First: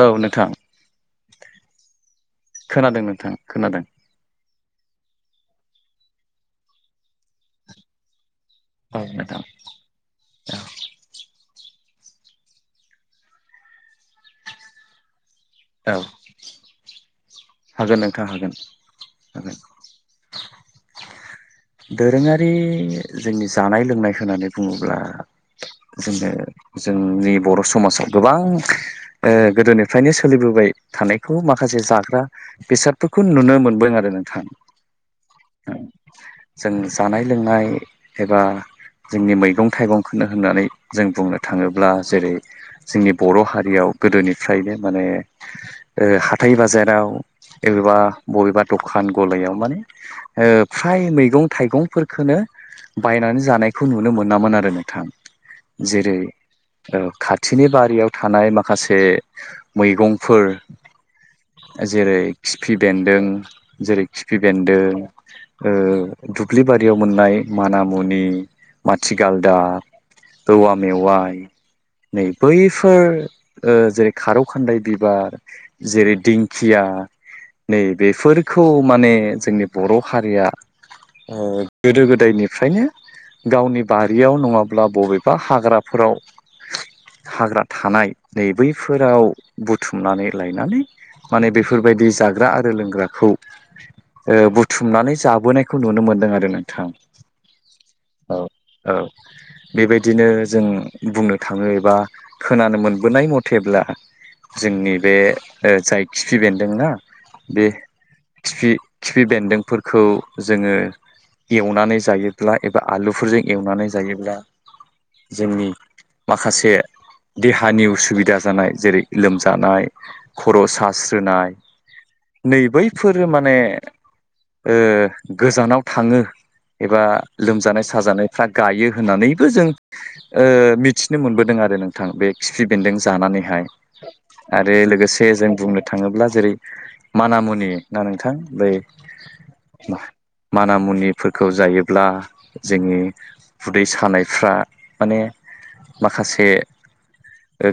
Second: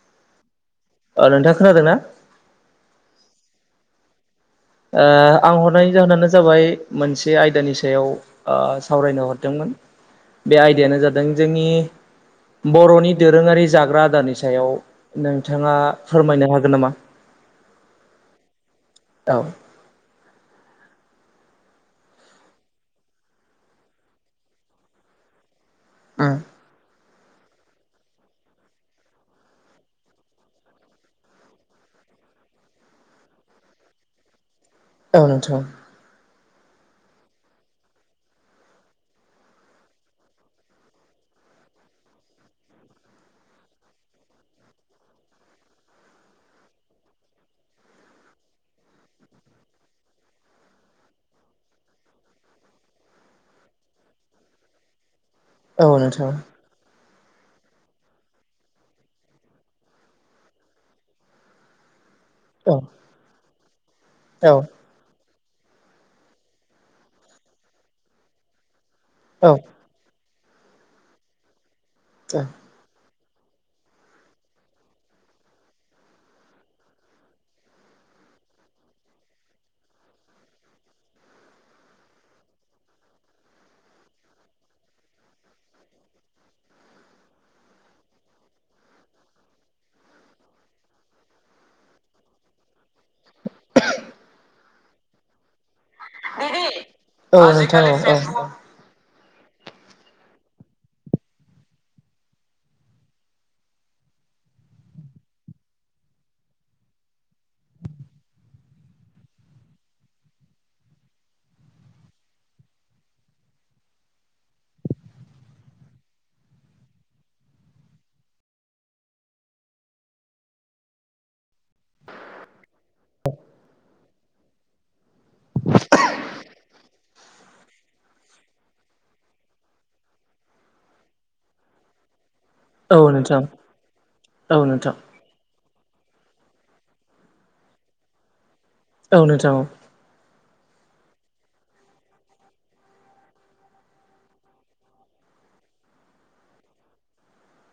औ नोंथां अ नोंथां खोनादों ना खोनादों नोंथां खोनादों ओ आं हरनायनि जाहोनानो जाबाय मोनसे आयदानि सायाव ओ सावरायनो नोंथां हरदोंमोन बे आयदायानो जादों जोंनि बर'नि दोरोङारि जाग्रा आदारनि सायाव नोंथाङा औ फोरमायनो हागोन नामा हागोन नोंथां हागोन औ हागोन दोरोङारि जोंनि जानाय लोंनाय होननानै बुङोब्ला जोङो उम जोंनि बर' समाजाव गोबां गोदोनिफ्रायनो सोलिबोबाय थानायखौ माखासे जाग्रा बेसादफोरखौ नुनो मोनदों आरो नोंथां औ नोंथां जों जानाय लोंनाय एबा जोंनि मैगं थाइगंखौनो होननानै जों बुंनो थाङोब्ला जेरै जोंनि बर' हारियाव गोदोनिफ्रायनो माने हााइ बाजाराव एबेबा बबेबा दखान गलायाव माने फ्राय मैगं थाइगंफोरखौनो बायनानै जानायखौ नुनो मोनामोन आरो नोंथां औ जेरै नोंथां औ खाथिनि बारियाव थानाय माखासे मैगंफोर जेरै खिफि औ बेन्दों जेरै खिफि औ बेन्दों दुब्लि बारियाव मोननाय मानामुनि माथि औ गालदा औवा मेवाइ नै बैफोर जेरै खारौ खान्दाय बिबार जेरै दिंखिया नै बेफोरखौ माने जोंनि बर' हारिया गोदो गोदायनिफ्रायनो गावनि बारियाव नङाब्ला बबेबा हाग्राफोराव हाग्रा थानाय नै बैफोराव बुथुमनानै लायनानै माने बेफोरबायदि जाग्रा आरो लोंग्राखौ बुथुमनानै जाबोनाया औ औ औ [unintelligible] बेबायदिनो जों बुंनो थाङो एबा खोनानो मोनबोनाय मथेब्ला जोंनि बे जाय खिफि बेन्दोंना बे खिफि खिफि बेन्दोंफोरखौ जोङो एवनानै जायोब्ला एबा आलुफोरजों एवनानै जायोब्ला जोंनि माखासे देहानि उसुबिदा जानाय जेरै लोमजानाय खर' सास्रोनाय नै बैफोरो माने गोजानाव थाङो एबा लोमजानाय साजानायफ्रा गायो होननानैबो जों मिथिनो मोनबोदों आरो नोंथां बे खिफि बेन्दों औ नोंथां जानानैहाय औ आरो नोंथां लोगोसे जों बुंनो थाङोब्ला जेरै मान मुनि ना नोंथां बै औ नोंथां मान मुनिफोरखौ जायोब्ला जोंनि उदै सानायफ्रा माने माखासे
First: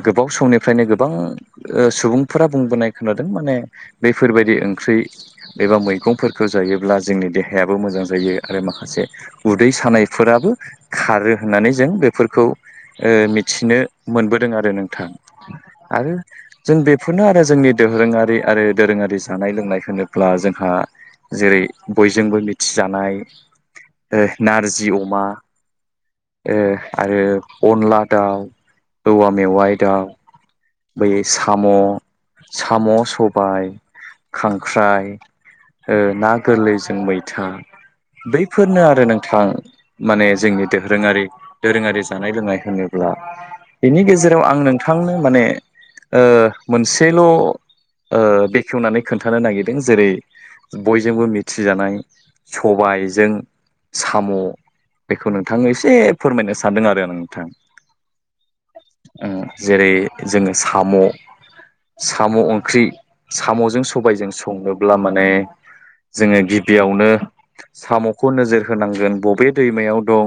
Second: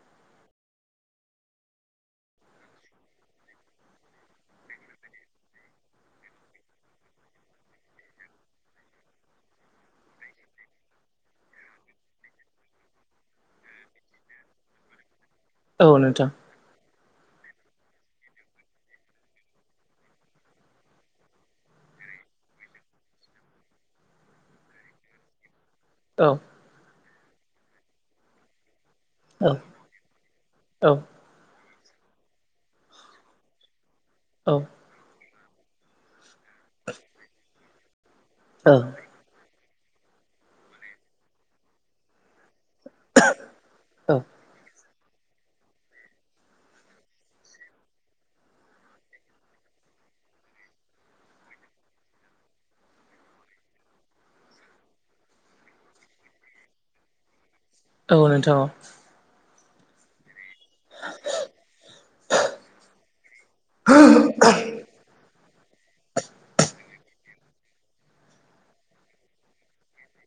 गोबाव समनिफ्रायनो गोबां सुबुंफोरा बुंबोनाय खोनादों माने बेफोरबायदि ओंख्रि एबा मैगंफोरखौ जायोब्ला जोंनि देहायाबो मोजां जायो आरो माखासे उदै सानायफोराबो खारो होननानै जों बेफोरखौ मिथिनो मोनबोदों आरो नोंथां औ आरो नोंथां जों बे बेखौनो आरो जोंनि दोरोङारि आरो दोरोङारि जानाय लोंनाय होनोब्ला जोंहा जेरै बयजोंबो मिथिजानाय नारजि अमा औ आरो अनला दाउ औवा औ मेवाइ दाउ औ बै साम' साम' सबाय औ खांख्राइ ओ ना गोरलैजों मैथा बैफोरनो आरो नोंथां माने जोंनि दोरोङारि दोरोङारि जानाय लोंनाय होनो बिनि गेजेराव आं नोंथांनो माने मोनसेल' बेखेवनानै खोन्थानो नागिरदों जेरै बयजोंबो थिजानाय सबाइजों साम' बेखौ नोंथां एसे फोरमायनो सानदों आरो आं नोंथां औ नोंथां औ जेरै जोङो साम' साम' ओंख्रि साम'जों सबायजों संनोब्ला माने जोङो गिबियावनो साम'खौ नोजोर होनांगोन बबे दैमायाव दं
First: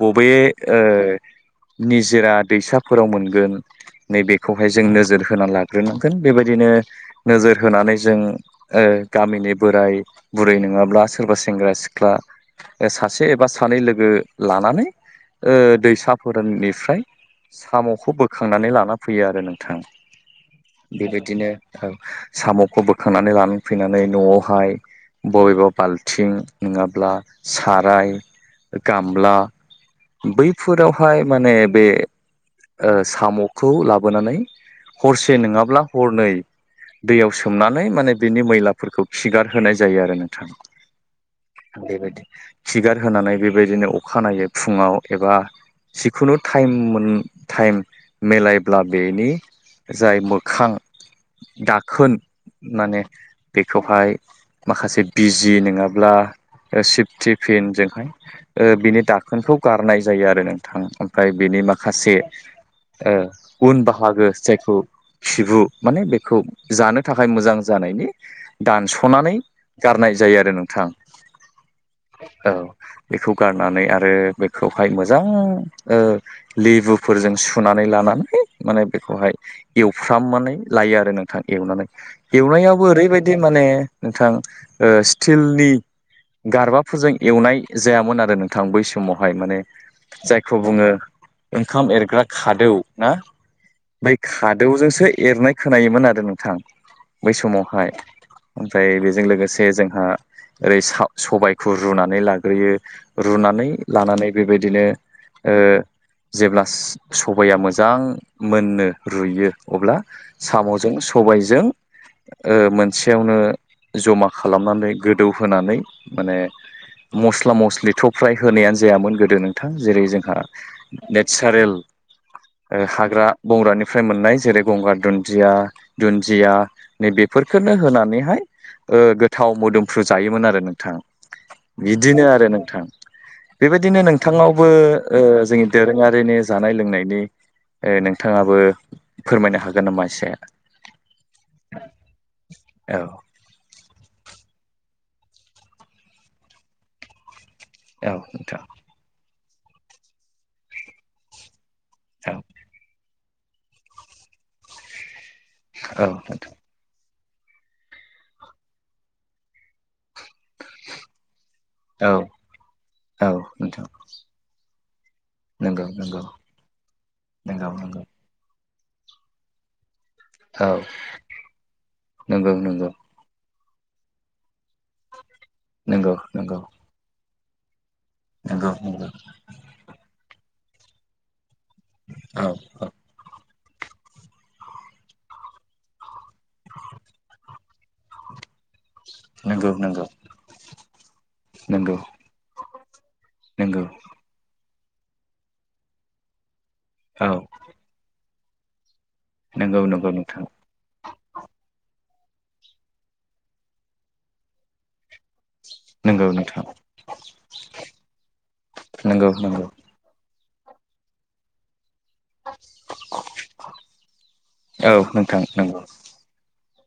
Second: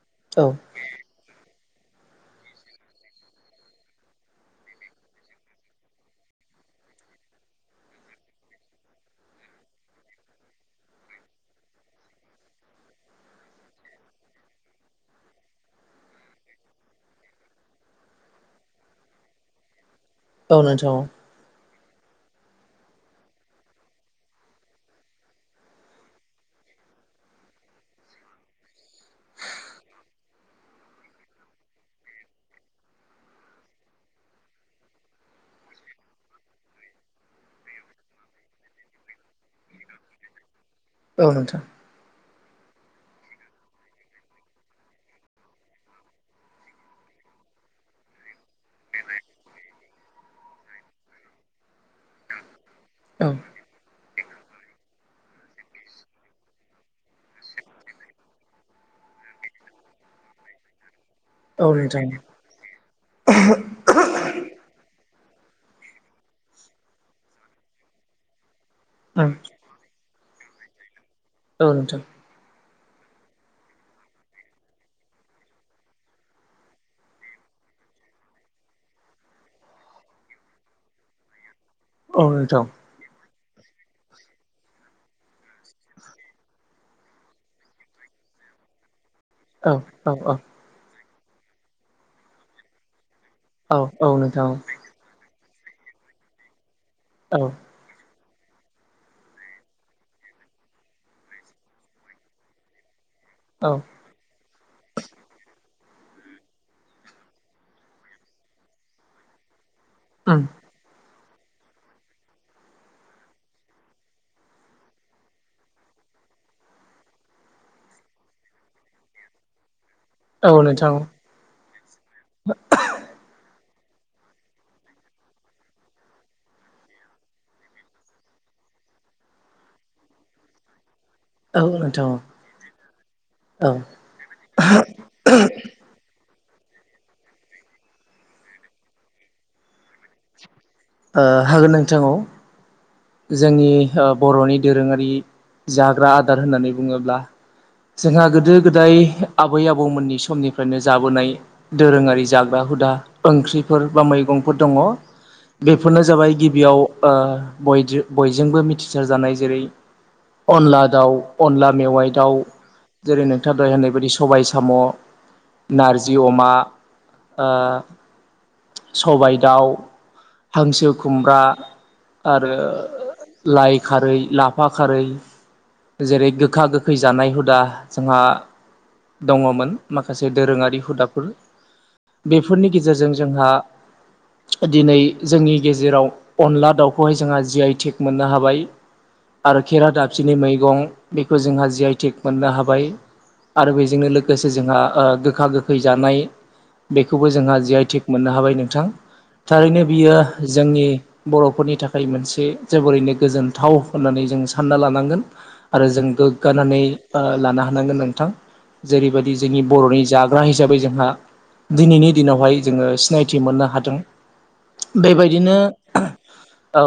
बबे औ ओ निजोरा दैसाफोराव मोनगोन नैबेखौहाय जों नोजोर होना लाग्रोनांगोन बेबायदिनो नोजोर होनानै जों ओ गामिनि बोराय बुरै नोङाब्ला सोरबा सेंग्रा सिख्ला सासे एबा सानै लोगो लानानै ओ दैसाफोराननिफ्राय साम'खौ बोखांनानै लाना फैयो आरो नोंथां औ नोंथां औ बेबायदिनो साम'खौ बोखांनानै लानानै फैनानै न'आवहाय बबेबा बाल्थिं नोङाब्ला साराय गामला बैफोरावहाय माने बे ओ साम'खौ लाबोनानै हरसे नोङाब्ला हरनै दैयाव सोमनानै माने बिनि मैलाफोरखौ खिगारहोनाय जायो आरो नोंथां औ नोंथां बेबायदि खिगार होनानै बेबायदिनो अखानायै फुङाव एबा जिखुनु टाइम मोन टाइम मिलायब्ला बेनि जाय मोखां दाखोन माने औ बेखौहाय माखासे बिजि नोङाब्ला सिफटि फिनजोंहाय बिनि दाखोनखौ गारनाय जायो आरो नोंथां ओमफ्राय बेनि औ नोंथां माखासे ओ उन बाहागो जायखौ खिबु माने बेखौ जानो थाखाय मोजां जानायनि दानस'नानै ओं गारनाय जायो आरो नोंथां औ नोंथां औ बेखौ गारनानै आरो बेखौहाय मोजां ओ लेबुफोरजों सुना नै लानानै माने बेखौहाय एवफ्रामनानै लायो आरो नोंथां एवनानै औ नोंथां एवनायावबो ओरैबायदि माने नोंथां स्टिलनि गारबाफोरजों एवनाय जायामोन आरो नोंथां बै समाव हाय माने औ जायखौ बुङो ओंखाम एरग्रा खादौ ना औ औ बै नोंथां खादौजोंसो एरनाय खोनायोमोन आरो नोंथां बै औ समावहाय ओमफ्राय जों लोगोसे जोंहा ओरै सा सबायखौ रुनानै लाग्रोयो रुनानै औ लानानै बेबायदिनो ओ जेब्ला सबाइया मोजां मोनो रुयो अब्ला उम साम'जों सबायजों ओ मोनसेयावनो जमा खालामनानै गोदौहोनानै माने मस्ला मस्लिथ' फ्राय होनायानो जायामोन गोदो नोंथां जेरै जोंहा औ नोंथां नेचारेल हाग्रा बंग्रानि फ्राय मोननाय जेरै गंगार दुन्दिया दुन्दिया नै बेफोरखौनो होनानैहाय ओ गोथाव मोदोमफ्रु जायोमोन आरो नोंथां औ नोंथां बिदिनो आरो नोंथां औ ओ बेबायदिनो नोंथांनावबो ओ जोंनि दोरोङारिनि जानाय लोंनायनि ओ नोंथाङाबो फोरमायनो हागोन नामा इसे ओ हागोन नोंथां औ औ जोंनि बर'नि दोरोङारि जाग्रा आदार होननानै बुङोब्ला औ जोंहा गोदो नोंथां गोदाय आबै आबौमोननि समनिफ्रायनो जाबोनाय दोरोङारि औ जाग्रा हुदा ओंख्रिफोर बा मैगंफोर दङ बेफोरनो औ जाबाय नोंथां गिबियाव ओ बयजो बयजोंबो मिथिसारजानाय जेरै अनला दाउ अनला औ मेवाइ दाउ जेरै नोंथां दहाय होननाय बायदि सबाइ साम' नंगौ नारजि नंगौ अमा नंगौ नंगौ सबाय दाउ औ हांसो खुमब्रा नंगौ आरो नंगौ लाइ खारै लाफा खारै नंगौ जेरै नंगौ गोखा गोखै जानाय हुदा जोंहा नंगौ नंगौ दङमोन माखासे दोरोङारि हुदाफोर औ बेफोरनि औ गेजेरजों जोंहा दिनै जोंनि गेजेराव अनला दाउखौहाय जोंहा जि आइ टेक मोननो हाबाय आरो नंगौ खेरा नंगौ दाबसेनि मैगं बेखौ जोंहा जि आइ नंगौ थेक मोननो हाबाय आरो नंगौ बेजोंनो लोगोसे जोंहा आ गोखा गोखै जानाय बेखौबो औ जोंहा जि आइ थेक मोननो हाबाय नोंथां नंगौ थारैनो नंगौ बियो नोंथां जोंनि बर'फोरनि थाखाय खाय मोनसे जोबोरैनो गोजोनथाव होननानै जों सानना लानांगोन आरो जों नंगौ नोंथां गोग्गानानै ओ लानो हानांगोन नोंथां नंगौ जेरैबायदि जोंनि नंगौ बर'नि जाग्रा हिसाबै जोंहा दिनैनि दिनावहाय जोङो सिनायथि मोननो हादों औ नोंथां बेबायदिनो नंगौ औ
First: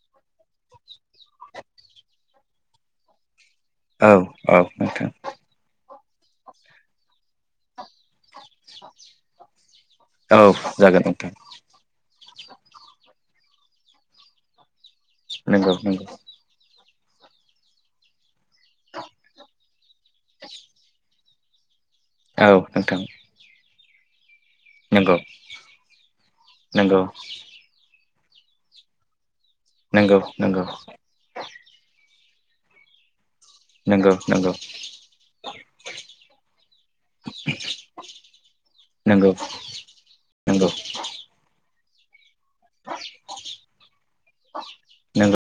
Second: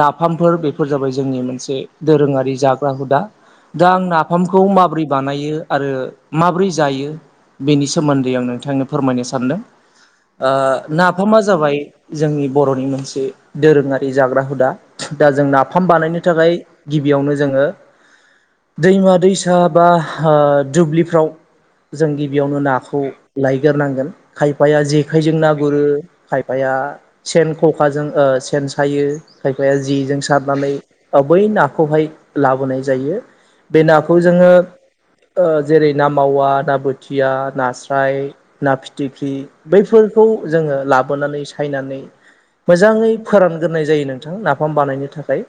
नाफामफोर बेफोर जाबाय जोंनि मोनसे दोरोङारि जाग्रा हुदा दा आं औ औ नाफामखौ माबोरै नोंथां बानायो आरो माबोरै जायो बेनि सोमोनदै आं नोंथांनो फोरमायनो सानदों औ ओ जागोन नोंथां नाफामा जाबाय जोंनि बर'नि मोनसे दोरोङारि जाग्रा हुदा दा जों नंगौ नाफाम नंगौ बानायनो थाखाय गिबियावनो जोङो दैमा दैसा बा आ दुब्लिफ्राव जों औ गिबियावनो नाखौ नोंथां लायग्रोनांगोन खायफाया नंगौ जेखायजों ना गुरो खायफाया नंगौ सेन ख'खाजों ओ सेन सायो खायफाया जेजों नंगौ नंगौ सारनानै बै नाखौहाय लाबोनाय जायो बे नंगौ नाखौ जोङो नंगौ ओ जेरै ना मावा ना बोथिया नास्राय ना नंगौ फिथिख्रि बैफोर खौ नंगौ जोङो लाबोनानै सायनानै मोजाङै फोरानग्रोनाय जायो नोंथां नाफाम बानायनो नंगौ थाखाय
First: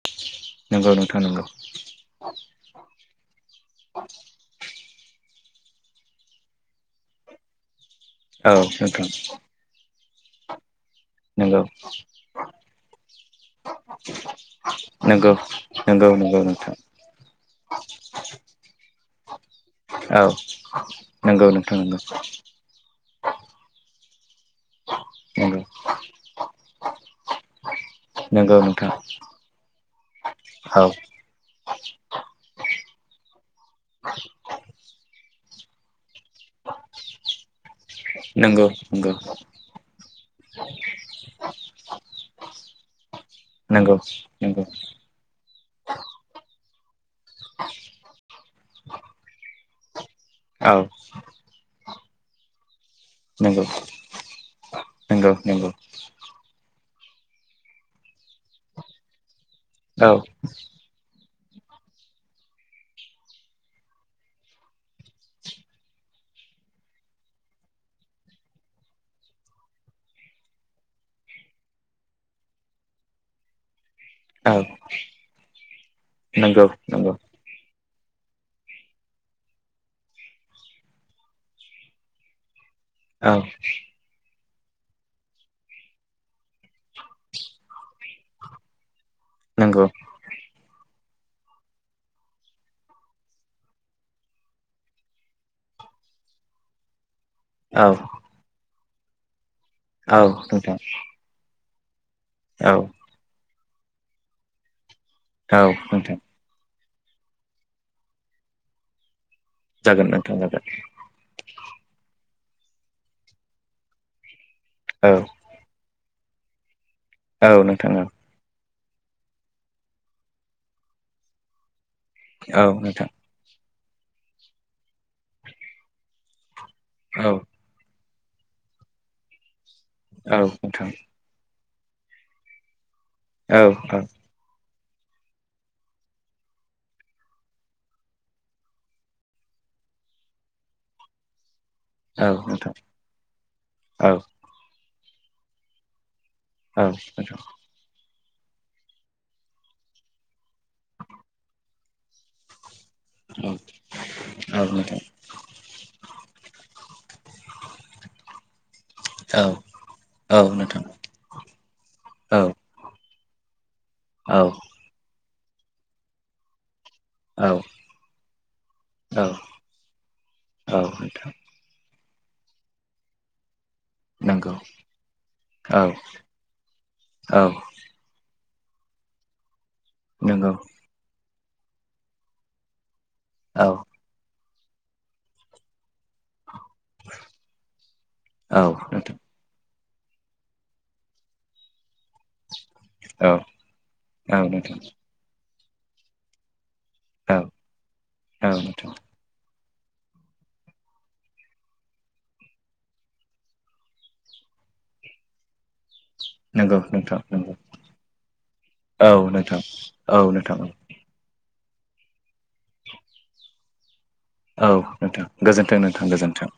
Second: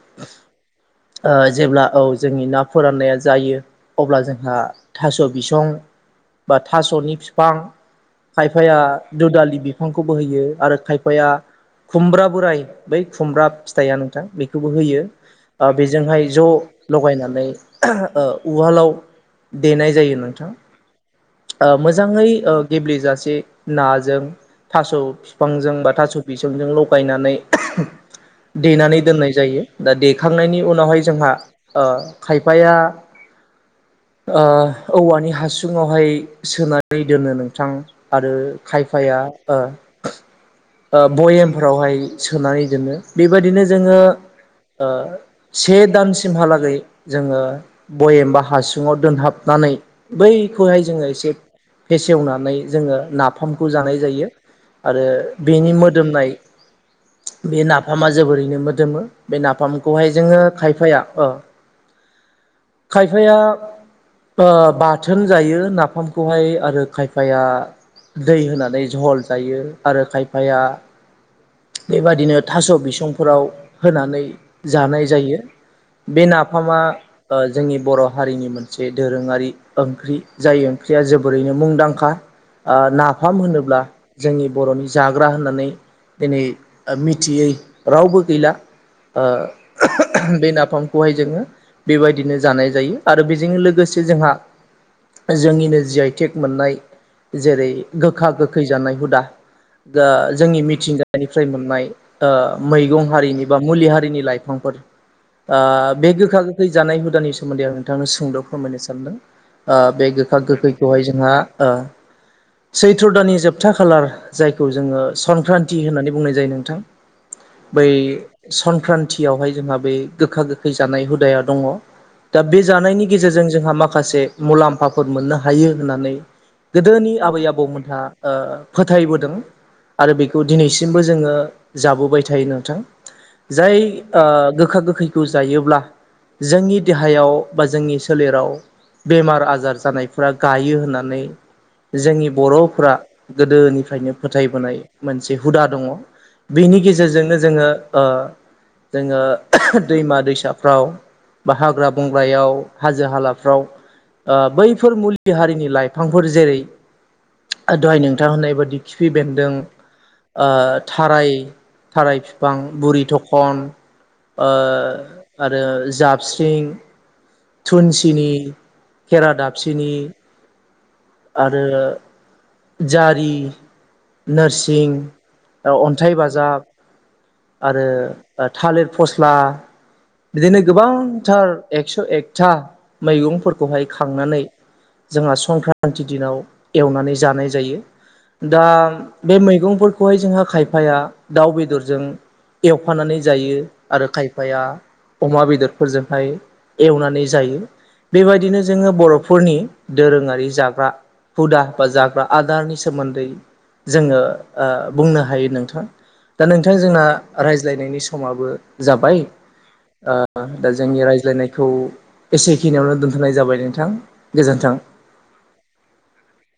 नंगौ नोंथां नंगौ आ जेब्ला औ जोंनि ना फोराननाया जायो अब्ला जोंहा थास' बिसं बा थास'नि बिफां औ खायफाया नोंथां दुदालि बिफांखौबो होयो आरो खायफाया नंगौ खुमब्रा बोराइ खुमब्रा फिथाइया नोंथां बेखौबो होयो नंगौ आ नंगौ बेजोंहाय नंगौ नोंथां ज' लगायनानै ओ उवालाव देनाय जायो औ नोंथां नंगौ आ नोंथां मोजाङै ओ गेब्लेजासे नाजों थास' नंगौ बिफांजों बा थास' बिसंजों लगायनानै नंगौ नोंथां देनानै दोननाय जायो दा देखांनायनि औ उनावहाय जोंहा ओ खायफाया ओ औवानि हासुङावहाय सोनानै दोनो नोंथां आरो नंगौ नंगौ खायफाया ओ ओ बयामफोरावहाय सोनानै दोङो बेबायदिनो नंगौ जोङो नंगौ ओ से दानसिमहालागै जोङो बयेमबा हासुङाव दोनहाबनानै औ बैखौहाय जोङो एसे फेसेवनानै जोङो नंगौ नाफामखौ जानाय जायो आरो नंगौ नंगौ बेनि मोदोमनाय बे नाफामा जोबोरैनो मोदोमो बे नाफामखौहाय औ जोङो खायफाया ओ खायफाया ओ बाथोन जायो नाफाम खौहाय आरो खायफाया दै होनानै जहल जायो आरो खायफाया बेबादिनो थास' बिसंफोराव होनानै औ जानाय जायो बे नंगौ नाफामा नंगौ ओ जोंनि बर' हारिनि मोनसे दोरोङारि ओंख्रि जाय ओंख्रिया जोबोरैनो मुंदांखा आ नाफाम औ होनोब्ला जोंनि बर'नि जाग्रा होननानै दिनै मिथियै रावबो गैला ओ नंगौ बे नाफाम खौहाय जोङो बेबायदिनो जानाय जायो आरो बेजों लोगोसे जोंहा जोंनिनो जि आइटेक मोननाय जेरै औ गोखा गोखै जानाय हुदा दा औ जोंनि नोंथां मिथिंगानिफ्राय मोननाय आ औ मैगं हारिनि बा मुलि हारिनि लाइफांफोर औ आ बे नोंथां गोखा गोखै जानाय हुदानि सोमोन्दै आं नोंथांनो सुंद' फोरमायनो सानदों ओ जागोन बे नोंथां गोखा जागोन गोखैखौहाय जोंहा ओ सैथ्र' दानानि जोबथा खालार जायखौ जोङो औ संक्रान्ति होननानै बुंनाय जायो नोंथां औ बै नोंथां औ सं संख्रान्थियावहाय जोंहा बे गोखा गोखै जानाय हुदाया दङ। दा औ बे जानायनि नोंथां गेजेरजों जोंहा माखासे मुलाम्फाफोर मोननो हायो होननानै गोदोनि औ आबै आबौमोनहा ओ फोथायबोदों आरो औ बेखौ नोंथां दिनैसिमबो जोङो जाबोबाय थायो नोंथां औ जाय औ ओ गोखा गो खैगो जायोब्ला जोंनि देहायाव बा जोंनि सोलेराव बेमार आजार जानायफोरा गायो होननानै औ जोंनि नोंथां बर'फोरा औ नोंथां औ गोदोनिफ्रायनो फोथायबोनाय मोनसे हुदा दङ। बिनि औ गेजेरजोंनो नोंथां जोङो ओ जोङो दैमा दैसाफ्राव बा हाग्रा बंग्रायाव हाजो औ हालाफ्राव ओ औ बैफोर नोंथां मुलि हारिनि लाइफांफोर जेरै दहाय नोंथां होननाय बादि खिफि औ बेन्दों थाराय थाराय बिफां बुरि थख' न आरो ओ जाबस्रिं औ थुनसिनि खेरादाब फिनि औ नोंथां आरो जारि नंगौ नोरसिं, औ अन्थाइ बाजाब औ आरो थालिर फस्ला नंगौ बिदिनो गोबांथार एकस' एकथा औ मैगंफोरखौहाय खांनानै जोंहा संक्रान्ति दिनाव एवनानै जानाय जायो औ दा नोंथां बे मैगं फोरखौ जों खायफाया दाउ बेदरजों एवफानानै औ जायो आरो औ खायफाया नोंथां अमा बेदरफोरजोंहाय एवनानै औ जायो बेबायदिनो नोंथां जोङो बर'फो रनि दोरोङारि जाग्रा हुदा बा जाग्रा आदारनि सोमोन्दै जोङो ओ बुंनो हायो नोंथां। दा नोंथां नंगौ जोंना नंगौ रायज्लायनायनि समाबो औ जाबाय। नोंथां ओ औ नोंथां औ दा जोंनि रायज्लायनायखौ एसेखिनियावनो दोनथ'नाय जाबाय नोंथां। औ गोजोन्थों नोंथां गोजोन्थों नोंथां गोजोन्थों